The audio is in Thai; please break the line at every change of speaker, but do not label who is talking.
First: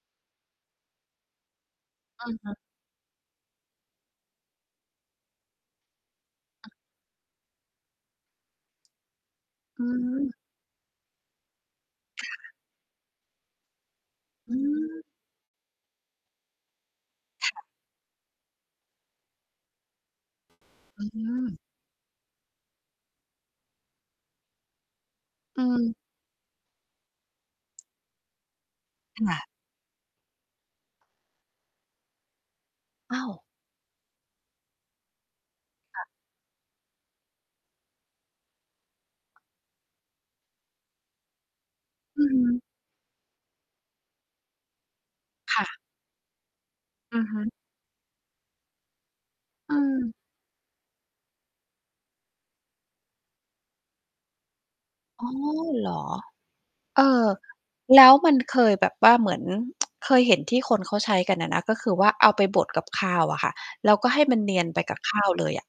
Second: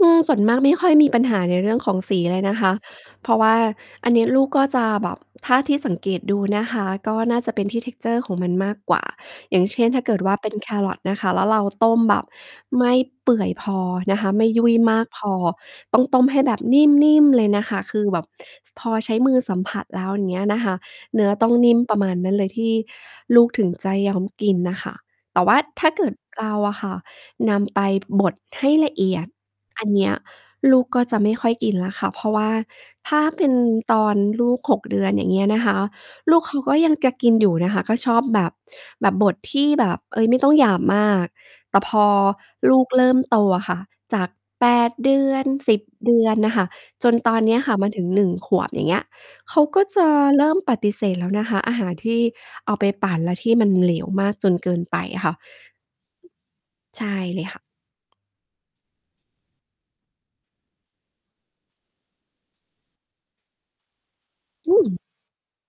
อืม ส่วนมากไม่ค่อยมีปัญหาในเรื่องของสี
อือ
เลย
ฮ
น
ึ
ะคะ เพราะว่าอันนี้ลูกก็จะแบบ ถ้าที่สังเกตดูนะคะก็น่าจะเป็นที่ texture ของมันมากกว่า อย่างเช
อื
่น ถ้าเกิดว่
ม
าเป็นแครอทนะคะ แล้วเราต้มแบ
ค
บ
่ะ
ไม่เปื่อยพอนะคะ ไม่
อื
ยุ่ยมา
ม
กพอ ต้องต้มให้แบบ นิ่ม ๆ เล
ค
ย
่
น
ะ
ะคะ คือแบบพอใช้มือสัมผัสแล้ว อย่างเงี้ยนะคะ
อื
เนื้อต้อง
ม
นิ่มประมาณนั้นเลยที่ลูกถึงจะยอมกินน่ะค่ะ แต่ว่า
อื
ถ้า
ม
เกิดเราอะค่ะนำ ไปบดให้ละเอีย
ค
ด
่ะ
อันเนี้ยลูกก็จะไม่ค่อยกินแล้วค่ะ เพราะว่าถ
อ้
้า
าว!
เป็นตอนลูก 6 เดือน อย่างเงี้ยนะคะ
ค่ะ
ลูกเขาก็ยังกะกินอยู่นะคะ ก็ชอบแบบ แบบบดที่แบบ เออ ไม่ต้องหยาบมาก แต่พอ
อืม
ลูกเริ่มโตอะค่ะ จาก 8 เดือน
ค่
ส
ะ
ิบ เดือนน่ะค่ะ จ
อ
น
ือ
ต
ฮ
อ
ึ
นเนี้ยค่ะมาถึง 1 ขวบ อย่างเงี้ย เขา
อื
ก็จะ
ม
เริ่มปฏิเสธแล้วนะคะ อาหารที่เอาไปปั่นแล้วที่มันเหลวมากจนเกินไปอ
อ
ะค
๋อ
่ะ
เหรอ เ
ใ
อ
ช
่
่
อ
เลยค่ะ
แล้วมันเคยแบบว่าเหมือน เคยเห็นที่คนเขาใช้กันอะนะ ก็คือว่าเอาไปบด กับข้าวอะค่ะ แล้วก็ให้มันเนียน
อ
ไปก
ืม
ับข้าวเลยอะ